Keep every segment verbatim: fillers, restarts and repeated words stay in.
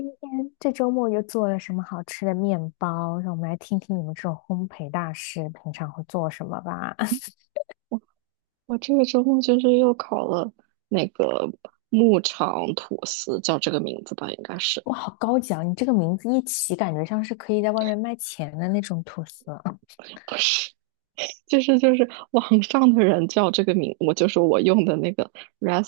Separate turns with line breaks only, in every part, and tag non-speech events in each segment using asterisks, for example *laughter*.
天这周末又做了什么好吃的面包？让我们来听听你们这种烘焙大师平常会做什么吧。
我这个周末就是又烤了那个牧场吐司，叫这个名字吧，应该
*laughs*
是
哇，好高级啊！你这个名字一起，感觉像是可以在外面卖钱的那种吐司，
不是？就是就是网上的人叫这个名，我就是我用的那个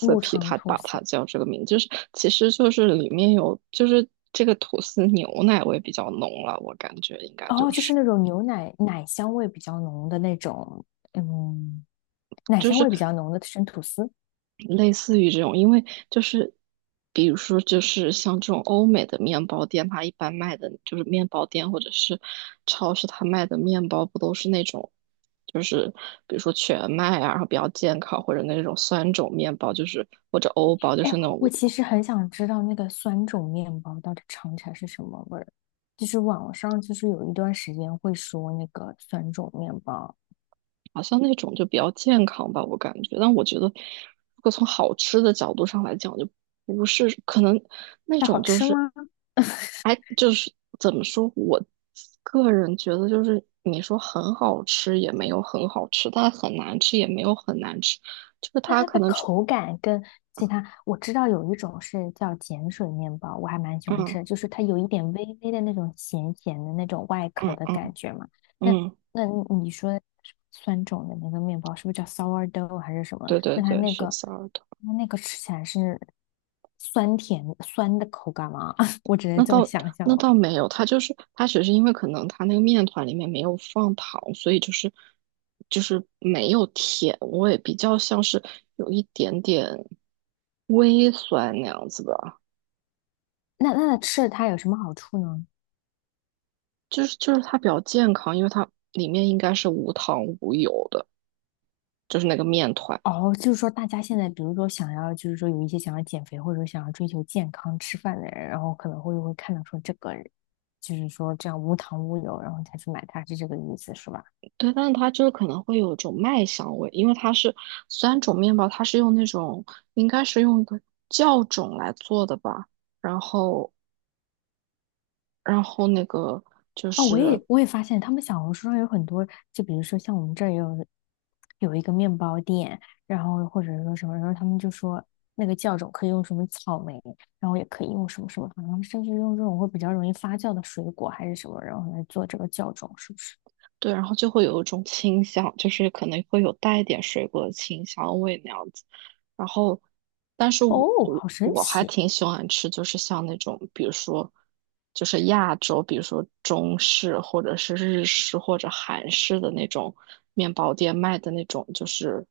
牧 场
他
吐
把它
司。
叫这个名，就是其实就是里面有就是这个吐司牛奶味比较浓了，我感觉应该就
哦，就
是。
是那种牛奶奶香味比较浓的那种，嗯，奶香味比较浓的生吐司。
类似于这种，因为就是比如说就是像这种欧美的面包店，它一般卖的就是面包店或者是超市，它卖的面包不都是那种就是比如说全麦啊，然后比较健康，或者那种酸种面包，就是或者欧包，就
哎，
是那
我
种
其实很想知道那个酸种面包到底尝起来是什么味儿。就是网上就是有一段时间会说那个酸种面包。
好像那种就比较健康吧，我感觉。但我觉得，如果从好吃的角度上来讲，就不是可能那
它好
种就
吃
是，
吗？
哎，就是怎么说，我个人觉得就是你说很好吃也没有很好吃，但很难吃也没有很难吃，就是
那
它
它
可
的
能就
口感跟其他，我知道有一种是叫碱水面包，我还蛮喜欢吃
嗯
的，就是它有一点微微的那种咸咸的那种外
嗯
壳的
嗯
感觉嘛。那
嗯，
那你说酸种的那个面包是不是叫 sourdough 还是什么？
对对
那它
对，
那
是
个
sorry。
那那个吃起来是酸甜酸的口感吗？*laughs* 我只能
那
这么
倒
想象
那
了。
倒没有，它就是它只是因为可能它那个面团里面没有放糖，所以就是就是没有甜味，比较像是有一点点微酸那样子吧。
那那吃了它有什么好处呢？
就是就是它比较健康，因为它里面应该是无糖无油的，就是那个面团。
哦，就是说，大家现在比如说想要，就是说有一些想要减肥或者说想要追求健康吃饭的人，然后可能会会看到说这个，就是说这样无糖无油，然后才去买它，是这个意思是吧？
对，但是它就是可能会有一种麦香味，因为它是三种面包，它是用那种应该是用一个酵种来做的吧。然后，然后那个就
哦，我
是
也我也发现他们小红书上有很多，就比如说像我们这儿也有有一个面包店，然后或者说什么，然后他们就说那个酵种可以用什么草莓，然后也可以用什么什么，好像甚至用这种会比较容易发酵的水果还是什么，然后来做这个酵种，是不是？
对，然后就会有一种清香，就是可能会有带一点水果的清香味那样子。然后，但是我
哦，
我
好神
我还
奇！
挺喜欢吃，就是像那种，比如说，就是亚洲，比如说中式或者是日式或者韩式的那种面包店卖的那种，就是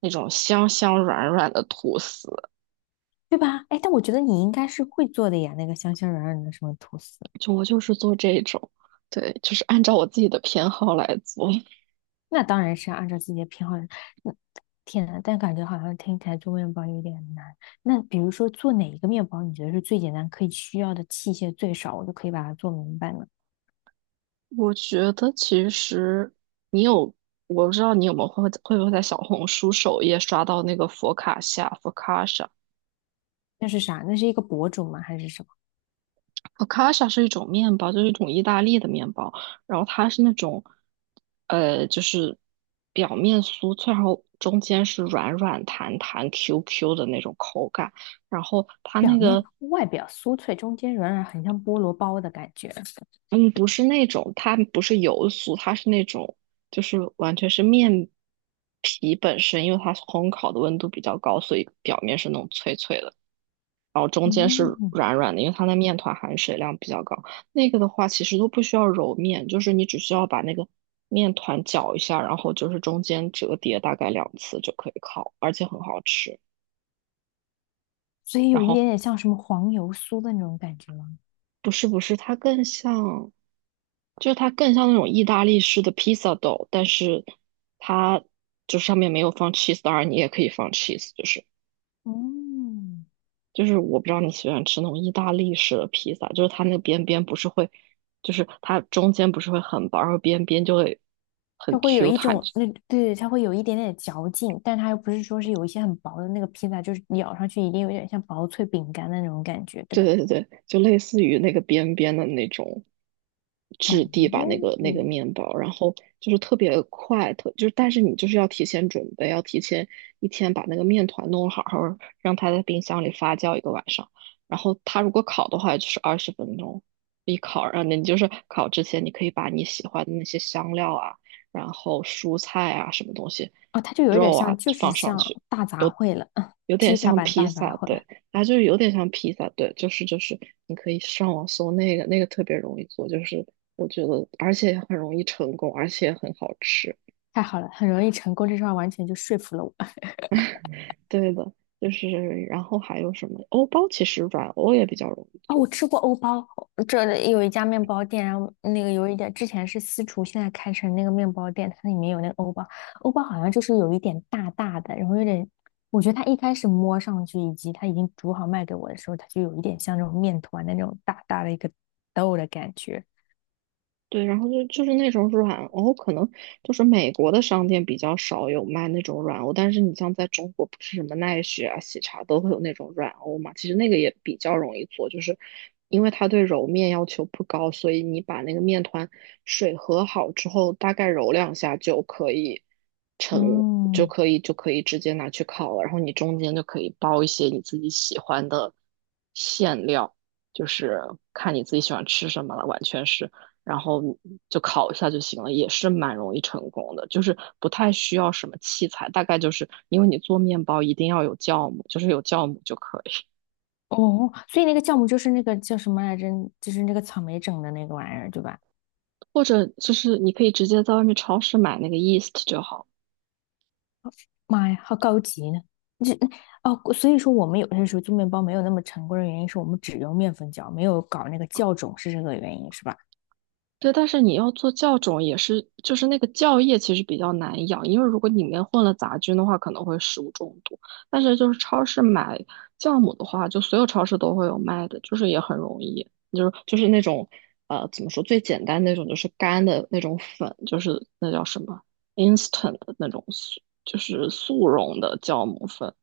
那种香香软软的吐司。
对吧？哎，但我觉得你应该是会做的呀，那个香香软软的什么吐司，
就我就是做这种，对，就是按照我自己的偏好来做。
那当然是按照自己的偏好。嗯，天呐，但感觉好像听起来做面包有点难。那比如说做哪一个面包，你觉得是最简单，可以需要的器械最少，我就可以把它做明白呢？
我觉得其实你有，我不知道你有没有会会不会在小红书首页刷到那个佛卡夏佛卡夏，
那是啥？那是一个博主吗？还是什么？
佛卡夏是一种面包，就是一种意大利的面包，然后它是那种，呃，就是表面酥脆，然后中间是软软弹弹、Q Q 的那种口感，然后它
表
那
面
个
外表酥脆，中间软软，很像菠萝包的感觉。
嗯，不是那种，它不是油酥，它是那种，就是完全是面皮本身，因为它烘烤的温度比较高，所以表面是那种脆脆的，然后中间
嗯，
是软软的，因为它的面团含水量比较高。那个的话，其实都不需要揉面，就是你只需要把那个面团搅一下，然后就是中间折叠大概两次就可以烤，而且很好吃。
所以
然
有一
后
点点像什么黄油酥的那种感觉吗？
不是不是，它更像。就是它更像那种意大利式的披萨豆，但是它就上面没有放 cheese，当然你也可以放 cheese，就是
嗯。
就是我不知道你喜欢吃那种意大利式的披萨，就是它那个边边不是会，就是它中间不是会很薄，然后边边就会很
它会有
Q
一
弹，
种那对，它会有一点点嚼劲，但它又不是说是有一些很薄的那个披萨，就是咬上去一定有点像薄脆饼干的那种感觉，对
对
吧？
对对对，就类似于那个边边的那种质地吧，那
哦，
个那个面包，然后就是特别快，特就是，但是你就是要提前准备，要提前一天把那个面团弄好，然后让它在冰箱里发酵一个晚上，然后它如果烤的话就是二十分钟一烤，然后你就是烤之前你可以把你喜欢的那些香料啊，然后蔬菜啊什么东西，
哦，它就有一点
肉
像，
啊
就是
放上
像
去，
大杂
有
烩了，
有
*laughs*
点
披萨
像
版
披
大杂
萨，
烩。
对。啊，就是有点像披萨，对，就是就是，你可以上网搜那个，那个特别容易做，就是我觉得，而且很容易成功，而且很好吃。
太好了，很容易成功，这句话完全就说服了我。
对的，就是然后还有什么欧包，其实软欧也比较容易
哦，我
做。
吃过欧包，这里有一家面包店，然后那个有一点之前是私厨，现在开成那个面包店，它里面有那个欧包，欧包好像就是有一点大大的，然后有点，我觉得它一开始摸上去以及它已经煮好卖给我的时候，它就有一点像那种面团的那种大大的一个豆的感觉。
对，然后就就是那种软欧，可能就是美国的商店比较少有卖那种软欧，但是你像在中国，不是什么奈雪啊、喜茶都会有那种软欧嘛，其实那个也比较容易做，就是因为它对揉面要求不高，所以你把那个面团水和好之后，大概揉两下就可以成，就
嗯，
可以就可以直接拿去烤了，然后你中间就可以包一些你自己喜欢的馅料。就是看你自己喜欢吃什么了，完全是。然后就烤一下就行了，也是蛮容易成功的，就是不太需要什么器材，大概就是因为你做面包一定要有酵母，就是有酵母就可以，
哦，所以那个酵母就是那个叫什么来着？就是那个草莓整的那个玩意儿，对吧？
或者就是你可以直接在外面超市买那个 yeast 就好。
妈呀，好高级呢！这哦，所以说我们有些时候做面包没有那么成功的原因是我们只用面粉酵，没有搞那个酵种，是这个原因是吧？
对，但是你要做酵种也是，就是那个酵液其实比较难养，因为如果里面混了杂菌的话，可能会食物中毒。但是就是超市买酵母的话，就所有超市都会有卖的，就是也很容易，就是就是那种呃怎么说最简单那种，就是干的那种粉，就是那叫什么 instant 的那种速，就是速溶的酵母粉。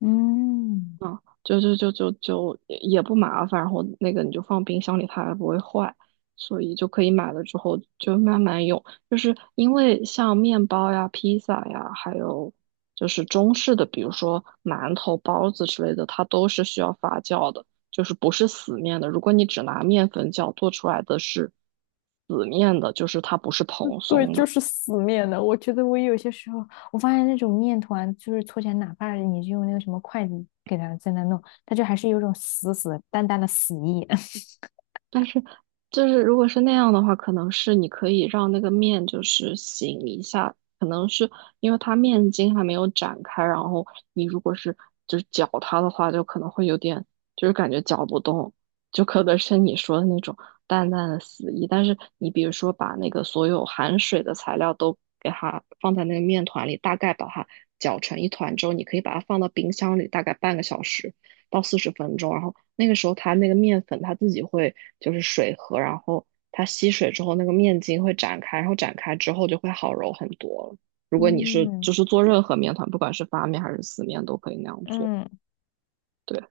嗯，
啊，就就就就就也也不麻烦，然后那个你就放冰箱里，它还不会坏，所以就可以买了之后就慢慢用。就是因为像面包呀、披萨呀，还有就是中式的，比如说馒头、包子之类的，它都是需要发酵的，就是不是死面的。如果你只拿面粉酵做出来的是死面的，就是它不是蓬
对，
松
就
的。
是死面的。我觉得我有些时候，我发现那种面团，就是搓起来，哪怕你是用那个什么筷子给它在那弄，它就还是有种死死淡淡的死意。*laughs*
但是，就是如果是那样的话，可能是你可以让那个面就是醒一下，可能是因为它面筋还没有展开，然后你如果是就是搅它的话，就可能会有点就是感觉搅不动，就可能是你说的那种淡淡的死意。但是你比如说把那个所有含水的材料都给它放在那个面团里，大概把它搅成一团之后，你可以把它放到冰箱里大概半个小时。到四十分钟，然后那个时候它那个面粉它自己会就是水和，然后它吸水之后那个面筋会展开，然后展开之后就会好揉很多了。如果你是
嗯
就是做任何面团，不管是发面还是死面，都可以那样做。
嗯，
对，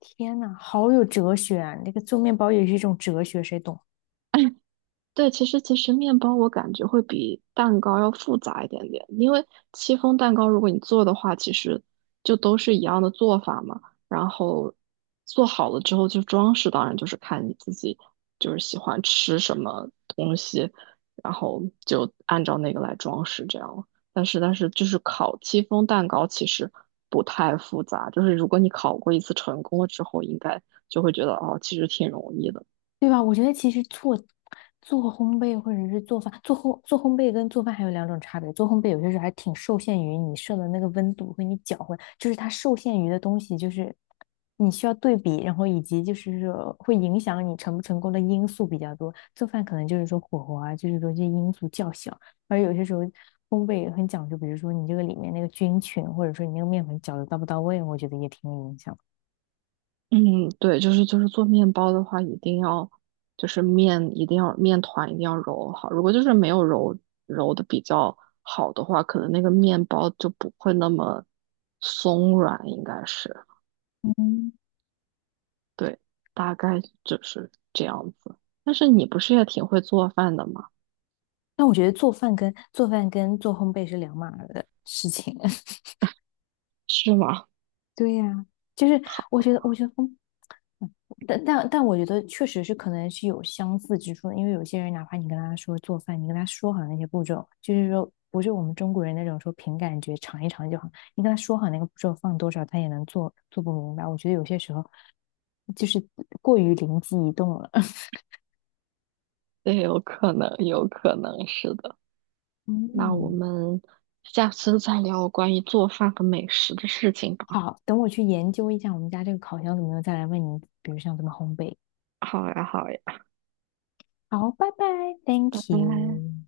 天呐，好有哲学啊！那个做面包也是一种哲学，谁懂？
对，其实其实面包我感觉会比蛋糕要复杂一点点，因为戚风蛋糕如果你做的话，其实就都是一样的做法嘛。然后做好了之后，就装饰当然就是看你自己就是喜欢吃什么东西，然后就按照那个来装饰这样。但是但是就是烤戚风蛋糕其实不太复杂，就是如果你烤过一次成功了之后，应该就会觉得哦，其实挺容易的。
对吧？我觉得其实做做烘焙或者是做饭，做烘做烘焙跟做饭还有两种差别。做烘焙有些时候还挺受限于你设的那个温度和你搅和，就是它受限于的东西，就是你需要对比，然后以及就是说会影响你成不成功的因素比较多。做饭可能就是说火候啊，就是说这些因素较小，而有些时候烘焙也很讲究，比如说你这个里面那个菌群，或者说你那个面粉搅的到不到位，我觉得也挺有影响。
嗯，对，就是就是做面包的话，一定要就是面一定要面团一定要揉好。如果就是没有揉揉的比较好的话，可能那个面包就不会那么松软，应该是
嗯。
对，大概就是这样子。但是你不是也挺会做饭的吗？
那我觉得做饭跟做饭跟做烘焙是两码儿的事情。*laughs*
是吗？
对呀、就是
*laughs*
我
好，
觉得，我觉得烘但但但我觉得确实是可能是有相似之处的，因为有些人哪怕你跟他说做饭，你跟他说好那些步骤，就是说不是我们中国人那种说凭感觉尝一尝就好，你跟他说好那个步骤放多少，他也能做做不明白。我觉得有些时候就是过于灵机一动了。*laughs*
也有可能，有可能是的。那我
嗯，
们下次再聊关于做饭和美食的事情吧。
好，等我去研究一下我们家这个烤箱怎么样，再来问你，比如像怎么烘焙。
好呀，好呀，
好，拜拜
拜
，Thank
拜。
you。